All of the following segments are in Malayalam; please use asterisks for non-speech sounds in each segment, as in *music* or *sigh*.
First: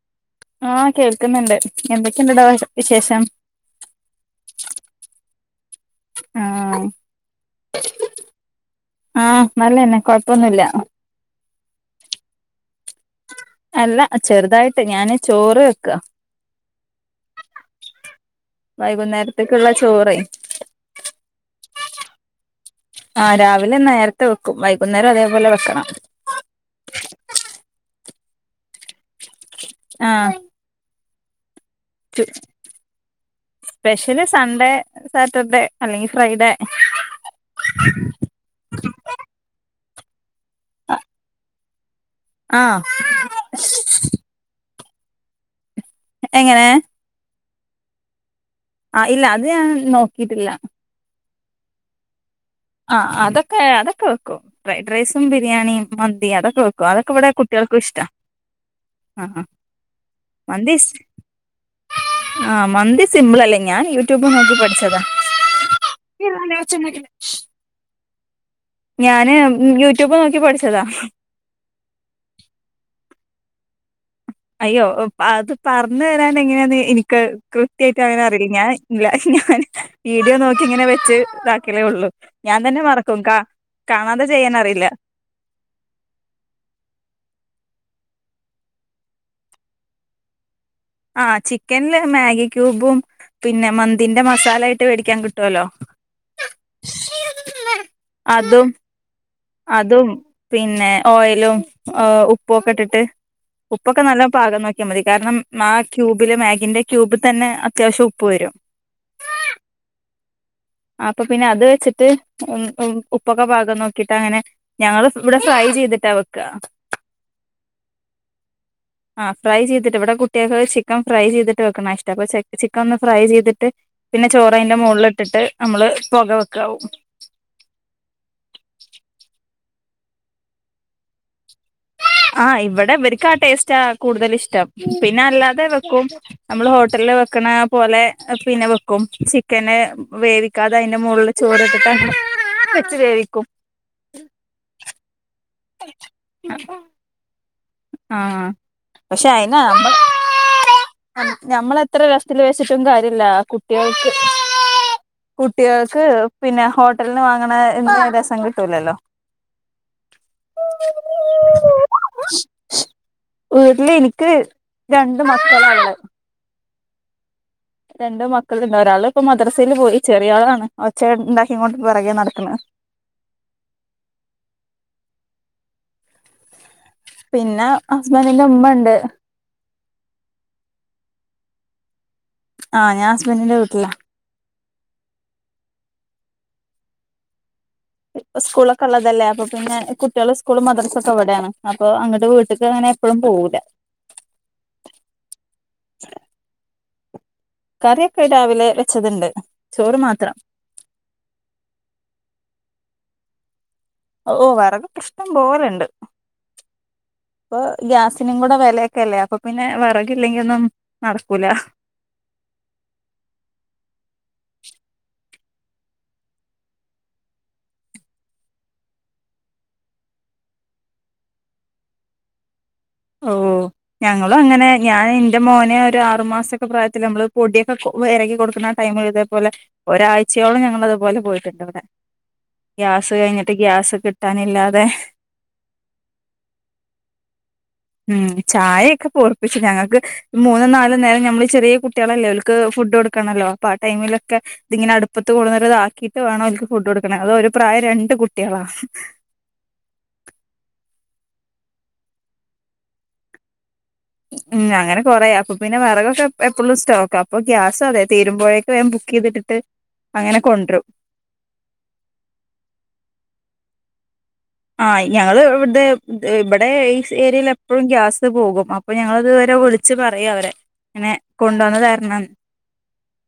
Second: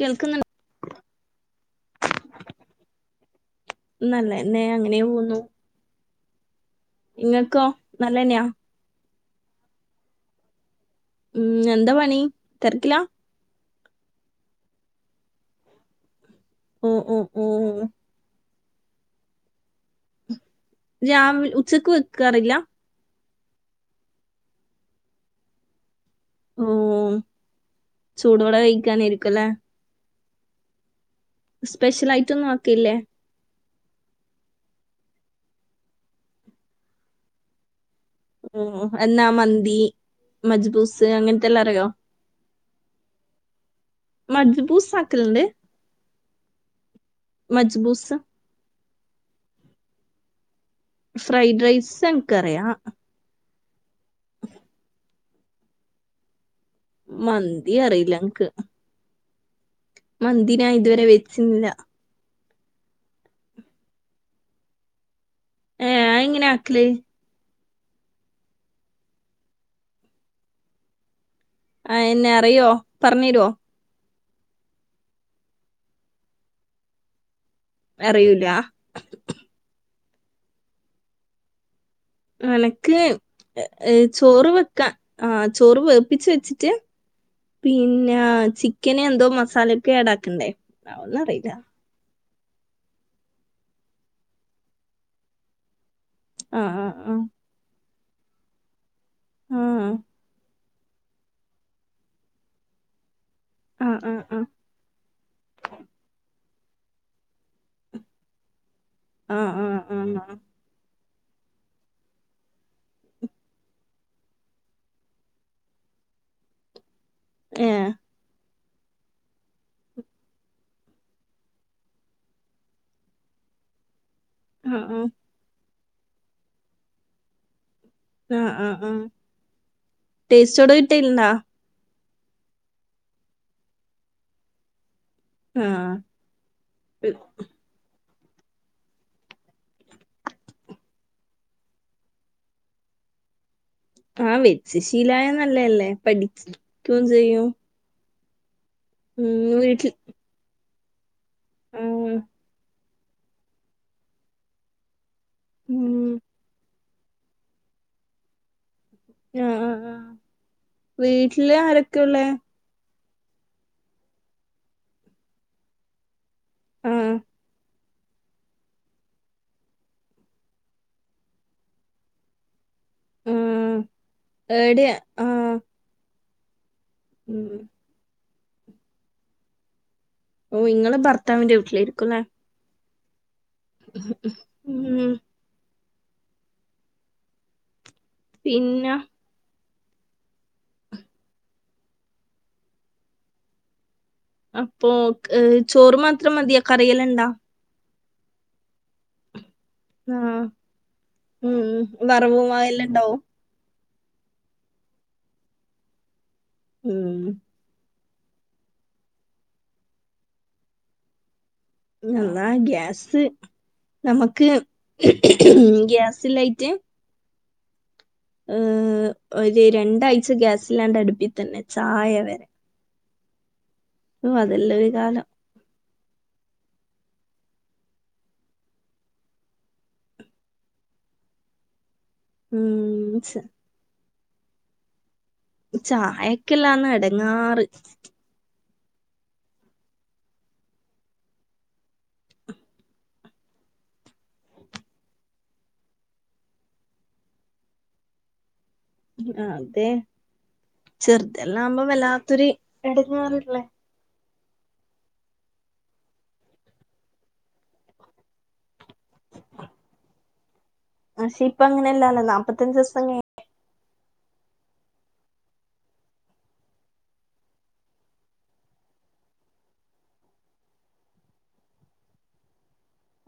കേൾക്കുന്നുണ്ട് ആഹ് കേൾക്കുന്നുണ്ട് എന്തൊക്കെയുണ്ട് ടാ വിശേഷം നല്ലന്നെ ആഹ് നിങ്ങക്കോ നല്ലതന്നെയാ ആഹ് നല്ലന്നെ കൊഴപ്പൊന്നുല്ല ഉം എന്താ പണി തിരക്കിലാ അല്ല ചെറുതായിട്ട് ഞാന് ചോറ് വെക്കുവാ ഓ ഓ ഓ വൈകുന്നേരത്തേക്കുള്ള ചോറ് രാവ് ഉച്ചക്ക് വെക്കാറില്ല ആ രാവിലെ നേരത്തെ വെക്കും വൈകുന്നേരം അതേപോലെ വെക്കണം ഓ ചൂടോടെ കഴിക്കാനായിരിക്കും ക്ക്ലേ ആഹ് സ്പെഷ്യൽ ആയിട്ടൊന്നും ആക്കിയില്ലേ സ്പെഷ്യൽ സൺഡേ സാറ്റർഡേ അല്ലെങ്കിൽ ഫ്രൈഡേ ഉം എന്നാ മന്തി മജ്ബൂസ് അങ്ങനത്തെ എല്ലാം അറിയോ ആ േ *unintelligible* എങ്ങനെ മജ്ബൂസാ ആ ഇല്ല അത് ഞാൻ നോക്കിട്ടില്ല ഫ്രൈഡ് റൈസാണ് കറിയാം കേയതെ വെക്കും ഫ്രൈഡ് റൈസ് ൻ ബിരിയാണിയും മന്തി അതൊക്കെ വെക്കും അതൊക്കെ ഇവിടെ മന്തി കുട്ടികൾക്കും ഇഷ്ടാ അറിയില്ല എനിക്ക് ആ ആ മന്തി ഞാ ഇതുവരെ വെച്ചില്ല ആഹ് മന്തി സിമ്പിൾ അല്ലേ ഞാൻ യൂട്യൂബ് നോക്കി പഠിച്ചതാ ഏ അയെങ്ങനാ ആക്കല് ഞാന് യൂട്യൂബ് നോക്കി പഠിച്ചതാ ആ എന്നെ അറിയോ പറഞ്ഞ് തരുവോ അയ്യോ അത് പറഞ്ഞ് തരാൻ എങ്ങനാന്ന് എനിക്ക് കൃത്യായിട്ട് അവനെ അറിയൂല അറിയില്ല ഞാൻ ഇല്ലെ വീഡിയോ നോക്കി ഇങ്ങനെ വെച്ച്താക്കിലേ ഉള്ളൂ ഞാൻ തന്നെ എനക്ക് മറക്കും കാ ഏ കാണാതെ ചോറ് ചെയ്യാൻ അറിയില്ല വെക്കാ ആ ചോറ് വേപ്പിച്ച വെച്ചിട്ട് പിന്നെ ചിക്കന് എന്തോ മസാലൊക്കെ ആഡ ആാക്കണ്ടേ ആഹ ചിക്കന്ല് മാഗി ക്യൂബും പിന്നെ മന്തിന്റെ മസാലയിട്ട് മേടിക്കാൻ കിട്ടുവല്ലോ ആഹ് ആഹ ആഹ അതും അതും പിന്നെ ഓയിലും ഉപ്പുംൊക്കെ ഇട്ടിട്ട് ആഹ് ഉപ്പൊക്കെ നല്ല ആഹ് പാകം നോക്കിയാൽ മതി കാരണം ആ ക്യൂബില് ിന്റെ ക്യൂബ് തന്നെ അത്യാവശ്യം ഉപ്പ് വരും ആഹ ആഹ ആഹ് ആഹ അപ്പൊ പിന്നെ അത് വെച്ചിട്ട് ഉ ഉപ്പൊക്കെ പാകം നോക്കി ിട്ട അങ്ങനെ ഞങ്ങള് ഇവിടെ ഫ്രൈ ചെയ്തിട്ടാ വെക്ക ആഏ ആ ഫ്രൈ ചെയ്തിട്ട് ഇവിടെ കുട്ടികൾ ചിക്കൻ ഫ്രൈ ചെയ്തിട്ട് വെക്കണ ഇഷ്ടം അപ്പൊ ചിക്കൻ ഒന്ന് ഫ്രൈ ചെയ്തിട്ട് പിന്നെ ചോറ അന്റെ ആഹ് മുകളിൽ ആഹ് ഇട്ടിട്ട് നമ്മള് പുക വെക്കാവും ആ ആഹ ആഹ് ടേസ്റ്റോട കിട്ടലണ്ട ആഹ് ഇവിടെ ഇവർക്കും ആ ടേസ്റ്റാ കൂടുതൽ ഇഷ്ടം പിന്നെ അല്ലാതെ ആഹ് വെക്കും നമ്മള് ഹോട്ടലില് വെക്കണ പോലെ പിന്നെ വെക്കും ചിക്കന വേവിക്കാതെ അതിന്റെ മുകളില് ചോറ ഇട്ടിട്ട് വെച്ച് വേവിക്കും ആഹ വെച്ച ശീല അല്ലല്ലേ പഠിക്കയും ചെയ്യും ആഹ അക്ഷെ ആന ഉം വീട്ടിൽ ഞമ്മള എത്ര ആഹ് രൽ വച്ച ഒും കാര്യല്ല കുട്ടികൾക്ക് കുട്ടികൾക്ക് ഉം പിന്നെോ ഹോട്ടലിന് വാങ്ങണൻ എും രസം കിട്ടുമില്ലല്ലോ ആഹ വീട്ടില് ആരൊക്കെയ ഉള്ളേ വീട്ടില് എനിക്ക് രണ്ട് മസള ഉള്ള ഉഹ രണ്ട് മക്കള്ണ്ട് ഒരാള് ഇപ്പോ മദ്രസേല് പോയി ചെറിയ ആളാണ് ഒച്ച ഇണ്ടാക്കിങ്ങൊണ്ട് പിറകെ നടക്ക്ണ് ആ ഏടെ ആ പിന്നെ ഹസ്ബൻ ൻഡിൻ്റെ ഉമ്മണ്ട് ഓ ഇങ്ങള് ഭർത്താവിന്റെ വീട്ടിലായിരിക്കും ലേ ആ ഞാൻ സ് ബൻ്റിന്റെ വീട്ടിലാ ഉം ഇപ്പൊ സ്കൂളൊക്കെ പിന്നെ ഉള്ളതല്ലേ അപ്പ പിന്നെ കുട്ട്യോള് സ്കൂളും മദ്രസൊക്കെ ഇവിടേണ് അപ്പൊ അങ്ങട്ട് വീട്ട്ക്ക് അങ്ങനെ എപ്പഴും പോവൂല അപ്പൊ അ് ചോറ് മാത്രം മതിയാ കറിയെല്ലാണ്ടാ കറിയൊക്കെ രാവിലെ വെച്ചത്ണ്ട് ആഹ് ഉം വറവും ആ എല്ലാം ഇണ്ടോ ഓ വറകൊക്കെഷ്ടം പോലണ്ട് ഉം ഇപ്പൊ ഗ്യാസ് നും കൂടെ വെലയൊക്കെ അല്ലേ അപ്പൊ പിന്നെ വെറകില്ലെങ്കി ഒന്നും നടക്കൂല അള്ളാ ഗ്യാസ് നമുക്ക് ഗ്യാസില്ലായ്റ്റ് അ് ഒരു രണ്ടാഴ്ച ഗ്യാസില്ലാണ്ട അടുപ്പി തന്നെ ചായ വരെ ഓ ഓ ഞങ്ങളും അങ്ങനെ അതെല്ലാം ഒരു ഞാൻ കാലം ഇന്റെ മോനെ ഒരാറു മാസൊക്കെ പ്രായത്തില് നമ്മള് പൊടിയൊക്കെ കൊ വെരകി കൊടുക്ക്ണ ടൈമ് ഇതേ പോലെ ഒരാഴ്ചയോളം ഞങ്ങള് ഇതുപോലെ പോയിട്ടുണ്ട് ഇവിടെ ഗ്യാസ് ഉം ച കഴിഞ്ഞിട്ട് ഗ്യാസ് കിട് കിട്ടാനില്ലാതെ ചായക്കല്ലാന്ന് എടങ്ങാറ് ചായെക്കെ പൊർപ്പിച്ചു ഞങ്ങക്ക് മൂന്നും നാലും നേരം നമ്മള് ചെറിയ കുട്ടികളല്ലേ ഓൽക്ക് ഫുഡ് കൊടുക്കണല്ലോ അപ്പൊ ആ ടൈമിലൊക്കെ ഇതിങ്ങനെ അടുപ്പത്ത് കൊടുന്നിട്ട് ഇതാക്കീട്ട് വാണം ഓൽക്ക് ഫുഡ് കൊടുക്കണെ അതോ ഒരു പ്രായം രണ്ട് കുട്ടികളാ അതെ ചെറുതെല്ലാം ആവുമ്പം വല്ലാത്തൊരു എടങ്ങേറല്ലേ ഉം അങ്ങനെ കൊറേ അപ്പൊ പിന്നെ വെറകൊക്കെ എപ്പളും സ്റ്റോക്കാ അപ്പൊ ഗ്യാസും അതെ തീരുമ്പോഴേക്ക് വേം ബുക്ക് ചെയ്തിട്ടിട്ട് അങ്ങനെ കൊണ്ട്രും പക്ഷെ ഇപ്പ അങ്ങനല്ലാല്ലോ നാപത്തഞ്ച് ദിവസം ക ആ ഞങ്ങള് ഇവിടെ ഇവിടെ ഈ ഏരിയൽ എപ്പോഴും ഗ്യാസ് പോകും അപ്പൊ ഞങ്ങളതുവരെ വിളിച്ച് പറയും അവരെ ഇങ്ങനെ കൊണ്ട് വന്ന് തരണംന്ന്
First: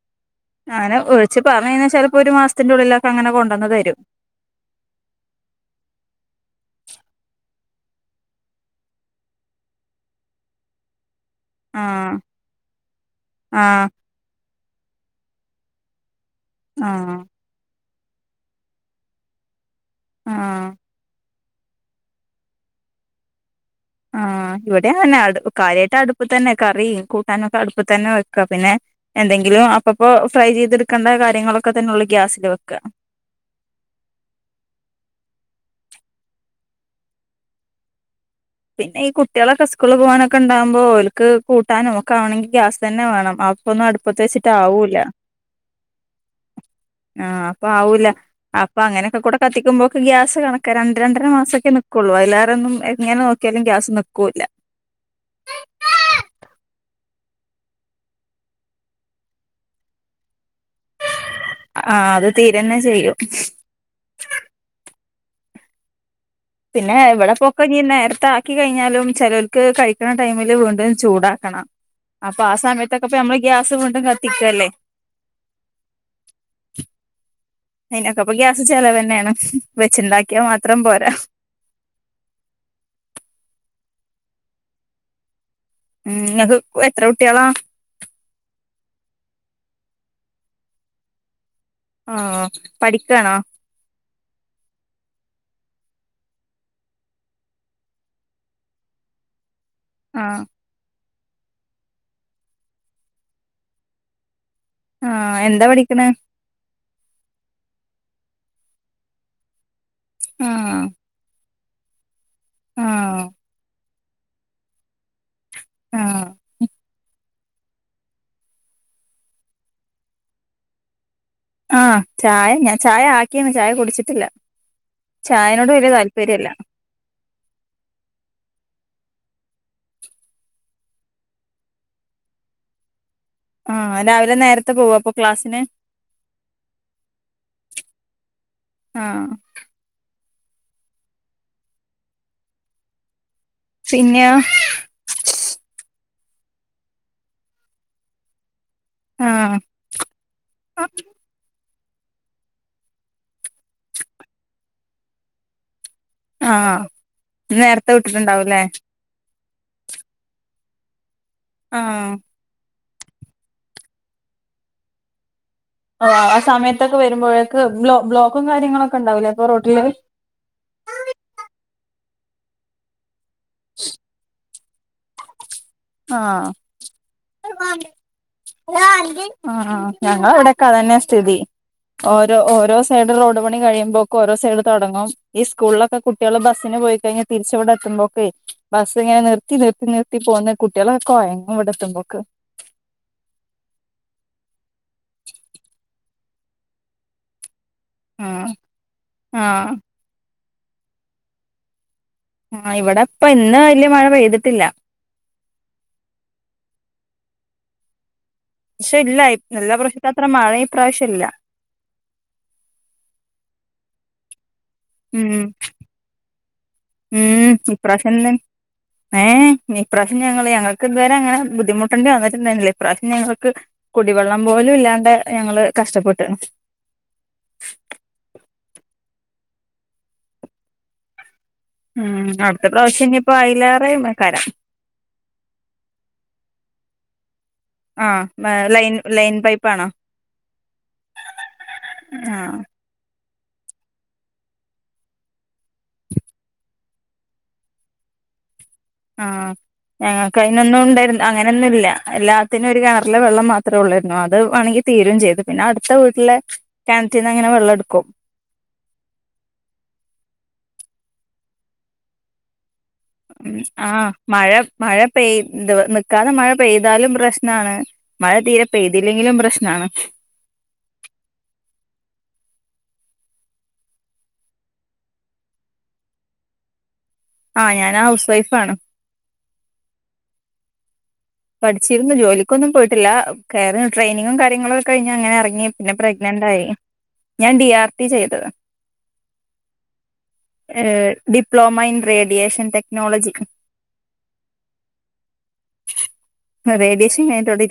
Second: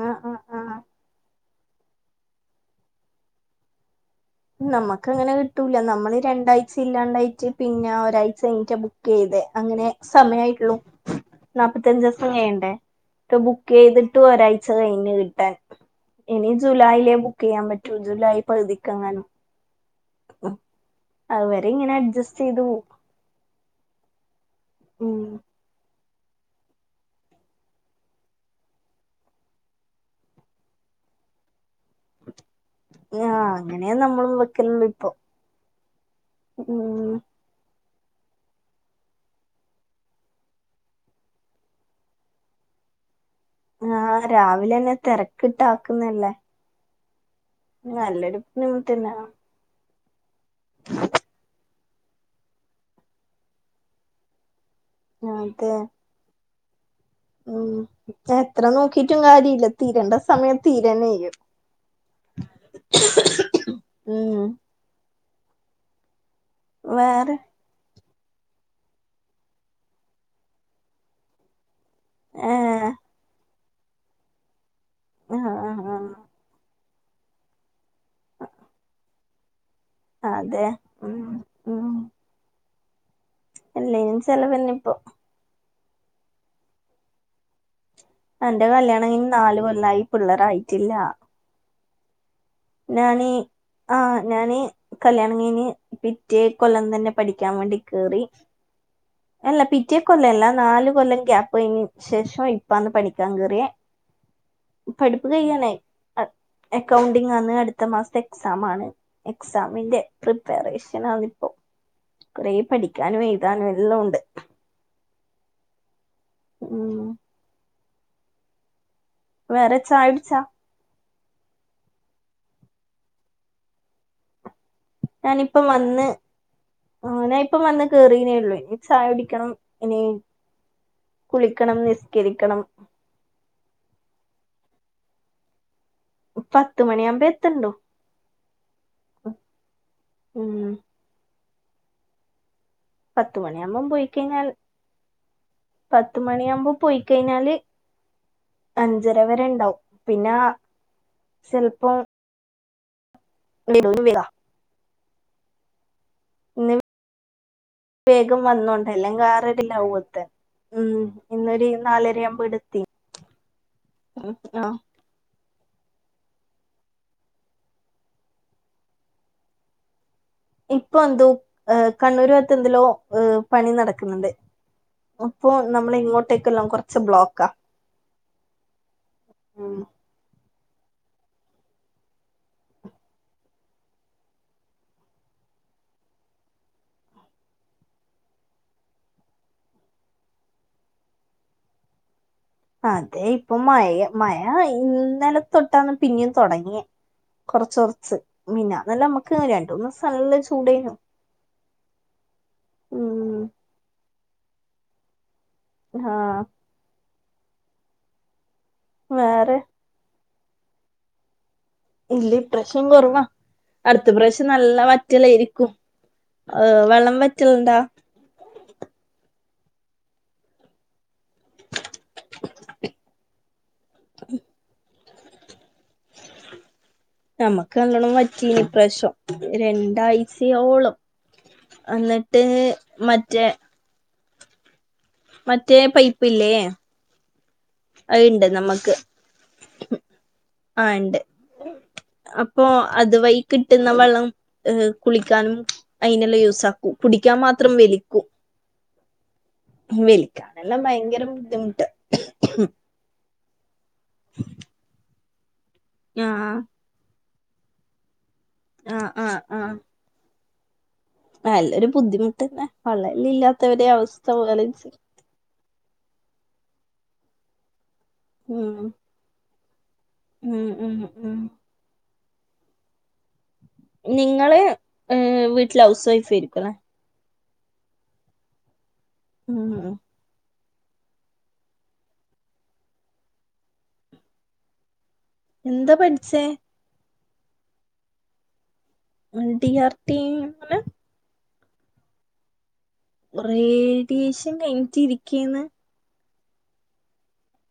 ആഹ് ആഹ് ആഹ് ആനെ ച്ച് പറഞ്ഞു കഴിഞ്ഞാ ചെലപ്പോ ഒരു മാസത്തിന്റെ ഉള്ളിലൊക്കെ അങ്ങനെ കൊണ്ടന്ന് തരും നമ്മക്ക് അങ്ങനെ കിട്ടൂല നമ്മള് രണ്ടാഴ്ച ഇല്ലാണ്ടായിട്ട് പിന്നെ ഒരാഴ്ച കഴിഞ്ഞിട്ട ബുക്ക് ചെയ്തെ അങ്ങനെ സമയായിട്ടുള്ളു ആ നാപ്പത്തഞ്ചൂസം കയ്യണ്ടേ ഇത് ആ ബുക്ക് ചെയ്തിട്ട് ഒരാഴ് ച്ച കയ്ന് കിട്ടാൻ ഇനി ആഹ് ജൂലായിലെ ബുക്ക് ചിയ്യാൻ പ ജൂ ജൂലായി പകുതിക്കങ്ങാനും ആ അവ അവരെ ഇങ്ങനെ അഡ്ജസ്റ്റ് ചെയ്തു പോ ആഹ ഇവിടെ അങ്ങെ അടു കാര്യമായിട്ട് അടു അപ്പ തന്നെ കറി കൂട്ടാനൊക്കെ അടുപ്പ് തന്നെ വെക്കുക പിന്നെ എന്തെങ്കിലും അപ്പപ്പോ ഫ്രൈ ചെയ്തെടുക്കേണ്ട കാര്യങ്ങളൊക്കെ തന്നെ ഉള്ളൂ ഗ്യാസിൽ വെക്കുക ആ അങ്ങനെയ നമ്മൾ വെക്കലല്ലോ ഇപ്പൊ ഉ പിന്നെ ഈ കുട്ടികളെ കസുക്കളള് പോകാനൊക്കെ ഉണ്ടാകുമ്പോൾ ഓലക്ക് കൂട്ടാനും ഒക്കെ ആണെങ്കിൽ ഗ്യാസ് തന്നെ വേണം അപ്പൊന്നും അടുപ്പത്ത് ആഹ് വെച്ചിട്ട് രാവിലെന്നെ ആവൂല്ല തിരക്കിട്ട ആാക്കുന്നല്ലേ ആഹ് അപ്പൊ ആവൂില്ല അപ്പൊ അങ്ങനെയൊക്കെ കൂടെ കത്തിക്കുമ്പോ ഗ്യാസ് കണക്ക രണ്ട രണ്ടര മാസൊക്കെ കൊള്ളുവല്ലാരൊന്നും എങ്ങനെ നോ ഒരിക്കലും ഗ്യാസ് നിൽക്കൂല്ല ഉ എത്ര നോക്കിട്ടും കാര്യ ഇല്ല തീരേണ്ട സമയത്ത് തീരനും ആഹ് അത് തീരന്നെ ചെയ്യും ഉ പിന്നെ ഇവിടെ വേറെ പോൊക്കങ്ങന്ന നേര ആാക്കി കഴിഞ്ഞാലും ചിലവർക്ക് കഴിക്കണ ടൈമില് വീണ്ടുംും ചൂടാക്കണം അപ്പൊ ആസാ ഏഹ് തക്കപ്പമ്മള ഗ്യാസ് കൊണ്ടും കത്തിക്കല്ലേ ആഹ ആഹ് ആഹ് *unintelligible* അയിനൊക്ക അപ്പൊ ഗ്യാസ ചല തന്നെയാണ് വെച്ചുണ്ടാക്കിയാ അതെ മാത്രം പോരാ ഉം അല്ലും ചിലവന്നെ ഇപ്പൊ ഉം നിക്ക് എത്ര കുട്ടികളാ എന്റെ കല്യാണംങ്ങന് നാല് കൊൊല്ലായി പിള്ളർായിട്ടില്ല ആഹ പഠിക്കണാ ആഹ് ഞാന് കല്യാണങ്ങിന് പിറ്റേ കൊല്ലം തന്നെ പഠിക്കാൻ വേണ്ടി കേറി അല്ല പിറ്റേ കൊല്ല ആഹ് അല്ല നാലല് കൊല്ലം ഗഞാപയിനി ശേഷമായി ഇപ്പന്ന് പണിക്കാ കറ ആഹ എന്താ പഠിക്കണ അക്കൗണ്ടിംഗ ആന്ന് അടുത്ത മാസത്തെ എക്സാം ആണ് എക്സാമിന്റെ ആഹ് പ്രിപ്പറേഷൻ ആതി കുറെേ ആഹ് പഠിക്കാനും എഴുതാനും എല്ലാം ഉണ്ട് ആഹ് ഉ വേറെച്ച ആടിച്ചാ ആഹ ചായ ഞൻ ചായ ആക്കിയന്ന് ചായ കുടിച്ചിട്ടില്ല ഞാനിപ്പ ചായനോട് വല്യ വന്ന് താല്പര്യല്ല ആ ഞാനിപ്പ വന്ന് കേറീനേള്ളൂനി ണം ഇനി കുളിക്കണം നിസ്കരിക്കണം ആഹ രാവിലെ നേരത്തെ പോവാു അപ്പൊ ക്ലാസ്സിന് പത്തുമണിാവുമ്പോ എത്തണ്ടോ ആഹ് ഉ പത്തുമണിയാകുമ്പം പിന്നെയോ പോയിക്കഴിഞ്ഞാൽ പത്ത മണിയാവുമ്പോ പോയി കഴിഞ്ഞാല് അഞ്ചര ആഹ് വരെണ്ടാവും പിന്നെ വ നിരധരാ ആഹ ഇ നേരത്തെ വിട്ടിട്ടുണ്ടാവൂല്ലേ ല്ല ത്ത ഉം ഇന്നൊരു ആഹ് നാലരയാവുമ്പോ എടുത്തി ഉ ആഹ ആ ആ സമയത്തൊക്കെ വരുമ്പോഴേക്കക്ക് ബ്ലോക്കും കാര്യങ്ങളൊക്കെ ഉണ്ടാവൂല ഇപ്പൊ റോട്ടില് ഇപ്പൊ എന്തോ കണ്ണൂര് വത്ത് എതിലോ ഏഹ പണി നടക്കുന്നുണ്ട് ആ് ആ ഉം ഞവി ക തന്നെ സ്ഥിതി ഓരോ ഓരോ സൈഡ് റോഡ് പണി കഴിയുമ്പോക്ക ഓോ സൈഡ് തുടങ്ങും ഈ സ്കൂളിലൊക്കെ കുട്ടികൾ ബസ്സിന് പോയി കഴിഞ്ഞഞ് തിരിച്ചവിടെ എത്തുമ്പോക്കെ ബസ് ഇങ്ങനെ നിർത്തി നിർത്തി നിർത്തി പോകുന്ന കുട്ടികളക്കയങ്ങങ് ഇവിടെ എത്തുമ്പോക്ക് അതെ ഇപ്പൊ മ മഴ നില തൊട്ടാന്ന് പിന്നെ തുടങ്ങിയ കുറച്ച കുറച്ച് ആഹ് മന്നെ നല്ല ആഹ് നമ്മക്ക്ങ്ങനെണ്ടന്ന് നല്ല ചടന ആ ഇവിടെപ്പ ഇന്ന് വല്യ മഴ പെയ്തിട്ടില്ല ആഹ പക്ഷെ ഇല്ല വേറെ നല്ല പ്രശത്ത മാത്രമാണ് ഈ പ്രാവശ്യമില്ല ഇല്ല പ്രശ്നം കുറവാ അടുത്ത പ്രശ്നം നല്ല ഉം വറ്റലായിരിക്കും ഏർ വെള്ളം ഉം വറ്റലുണ്ടാ ഇഈ്രാവശ്യ ഞങ്ങ ങ്ങൾക്ക് ഇതുവരെ അങ്ങനെ ബുദ്ധിമുട്ടേണ്ടി വന്നിട്ടുണ്ടായിുന്നില്ല ഇപാവശ്യം ഞങ്ങൾ കുടിവെള്ളം പോലും ഇല്ലാണ്ട് ഞങ്ങള് കഷ്ടപ്പെട്ടു നമക്ക് നല്ലോണം പറ്റീനി പ്രശ്നം രണ്ടാഴ്ചയോളം ഉം എന്നിട്ട് അവിടു പ്രാവശ്യം ഇനിയിപ്പോ മറ്റേ ആയില്ലാറെ മ കരം മറ്റേ പൈപ്പ് ഇല്ലേ ആ ലൈൻ ലൈൻ പൈപ്പാണോ ആ ഇണ്ട് ആഹ അപ്പൊ അതുവഴി കിട്ടുന്ന വെള്ളം ഏ കുളിക്കാനും അതിനെല്ലാം യൂസ ആാക്കും കുടിക്കാൻ മാത്രം വലിക്കൂ ആ ഞങ്ങൾക്ക് അതിനൊന്നും ഉണ്ടായിരുന്നു ഭയങ്കര അങ്ങനെൊന്നും ഇല്ല ബുദ്ധിമുട്ട് എല്ലാത്തിനും ഒരു കിറിലെ വെള്ളം മാത്രമേ ഉള്ളായിരുന്നു അത് വേണമെങ്കി തീരയും ചെയ്തു പിന്നെ അടുത്ത വീട്ടിലെ ആഹ് പറ്റന്ന് അങ്ങനെ വെള്ളം എടുക്കും ആഹ ആഹ് ആഹ നല്ലരു ബുദ്ധിമുട്ട്ന്നെ വള്ളല്ല ഇല്ലാത്തവരെ ആഹ അവസ്ഥ മഴ ആലോചിച്ച് മഴ പെയ്തു കാരണം മഴ പെയ്താലും പ്രശ്നമാണ് മഴ തീരെ ഉം പെയ്തില്ലെില പ്രശ്നം നാണച്ച ഉം ഉം ഉ നിങ്ങള് വീട്ടിൽ ഹൗസ് വൈഫ് ആയിരിക്കുംല്ലെ ആഹ ഞാൻ ഹൗസ് വൈഫ ആാണ് ഉം പഠിച്ചിരുന്നു ജോലിക്കൊന്നും പോയിട്ടില്ല കയറി ട്രെയിനിങ്ങും കാര്യങ്ങളൊക്കെ കഴിഞ്ഞ അങ്ങനെ ഇറങ്ങി എന്താ പിന്നെ പഠിച്ചേ പ്രഗ്നന്റ് ആായി ഞാൻ ഡി ആർ ടി ചെയ്തത് ഡി ആർ ടി മെ ഡ്ലോമ ഇൻ റേിയേഷൻടെ കുറ ഏഡിയേഷൻ കഴിഞ്ഞിട്ട ഇരിക്കേന്ന് േഡിയേഷൻ തൊട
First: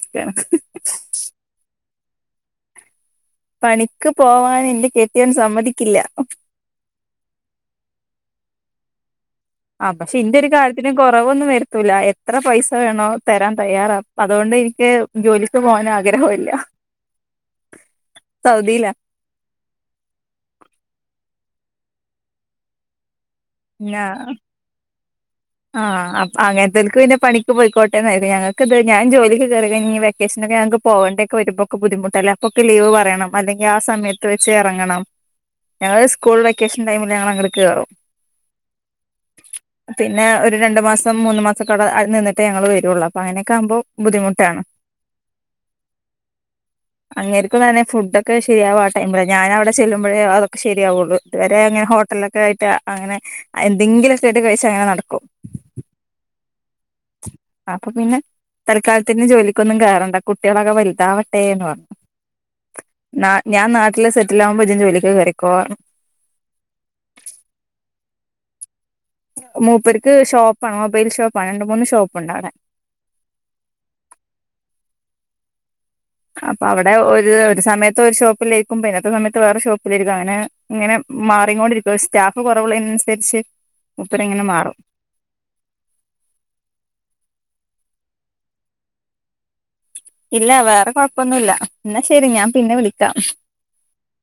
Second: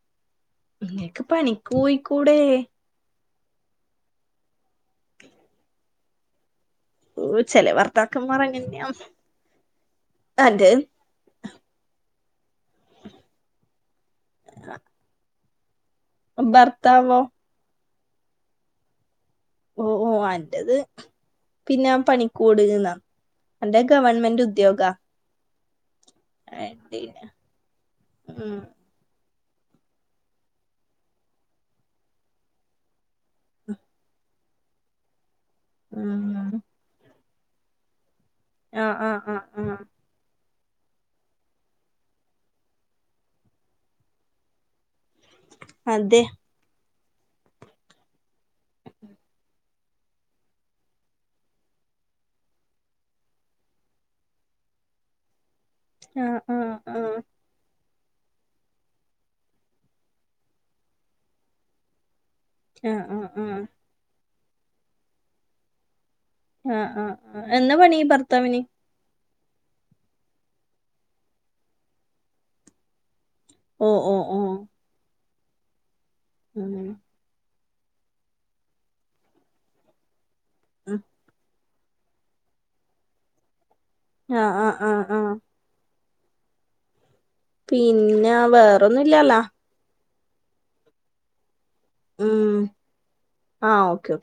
ന്നേക്ക് പണിക്കു കൂടെേ പണിക്ക് പോവാൻ എൻന്റെ കെട്ടിയൻ സമ്മതിക്കില്ല ചല ഭർത്താക്കന് പററങ്ങന്നെയ ആ പക്ഷെ ഇന്റെ ഒരു കാര്യത്തിന് കുറവൊന്നും വരുത്തൂല എ എത്ര പൈ വേണോ തരാൻ തയ്യാറാ അതുകൊണ്ട് എനിക്ക് ജോലി ക്ക് പോന ഭർത്താവോ സൗദില്ല ഓഓ അൻ്റത് പിന്നെ പണിക്കൂട് നിന്ന അന്റെ ഗവൺമെന്റ് ഉദ്യോഗാ ആ അപ്പോ അങ്ങനത്തോക്ക് പിന്നെ പണിക്ക് പോയിക്കോട്ടെ *unintelligible* ഉം ഞങ്ങൾക്ക് ഇത് ഞാൻ ജോലി *unintelligible* ഇനി വെക്കേഷന് ഒക്കെ ഞക്ക് പോകണ്ട ഒക്കെ വരുമ്പോക്കെ ബുദ്ധിമുട്ടല്ല അപ്പൊ ഒക്കെ ലീവ് പറണം അല്ലെങ്കിൽ ആ സമയത്ത് വെച്ച് ഇറങ്ങണം ഞങ്ങള് സ്കൂൾ ഉം വെക്കേഷൻ ടൈമിൽ ഞങൾ അങ്ങട് കേറും ആ ആഹ് ആഹ് ആഹ് പിന്നെ ഒരു രണ്ടു മാസം മൂന്ന് മാസം ഒക്കെ അട നിന്നിട്ടേ ഞങ്ങൾ വരുള്ളൂ അപ്പൊ അങ്ങനൊക്കെ ആകുമ്പം ബുദ്ധിമുട്ടാണ് അതെ അങ്ങേരിക്കും തന്നെ ഫുഡ് ഒക്കെ ശരിയാവ ആ ടൈമിലാ ഞാനവിടെ ചെല്ലുമ്പഴേ അതൊക്കെ ശരിയാവുള്ളൂ ഇതുവരെ അങ്ങനെ ഹോട്ടിലൊക്കെ ആയിട്ട് അങ്ങനെ എന്തെങ്കിലൊക്കെ ആയിട്ട് കഴിച്ച് അങ്ങനെ നട അ ആ ആ ആ ആ അപ്പൊ പിന്നെ തൽക്കാലത്തിന് ജോലിക്കൊന്നും കേയറണ്ട കുട്ടികളൊക്കെ വലുതാവട്ടെ എന്ന് പറഞ്ഞു ആ ആ ന ഞാൻ നാട്ടിലെ സെ റ്റിലാവുമ്പോ ഇജു ജോലിക്ക് കേറിക്കോ പറഞ്ഞു ആ ആഹ് ആ എന്നാ പണി ഭർത്താവിന് മൂപ്പേർക്ക് ഷോപ്പാണ് മൊബൈൽ ഷോപ്പണ് രണ്ട് മൂന്ന് ഷോപ്പുണ്ട് അവിടെ ഓ ഓ ഓ അപ്പൊ ഉം അവിടെ ഒരു ഒരു സമയത്ത് ഒരു ഷോപ്പേക്കുമ്പോ പിന്നത്തെ സമയത്ത് വേറെ ഷോപ്പിലരിക്കും അങ്ങനെ ഇങ്ങനെ ഉം മാറികൊണ്ടിരി ഇപ്പൊ സ്റ്റാഫ് കൊറവുള്ളനനുസരിച്ച് ആ ആ ആഹ് ആ പിന്നെ വേറൊന്നുംല്ലല്ലാ ഇല്ല വേറെ കൊഴപ്പൊന്നുല്ല എന്നാ ശെരി ഉം ഞാൻ പിന്നെ വിളിക്കാം ആഹ് ഓക്കെ ഓക്കെ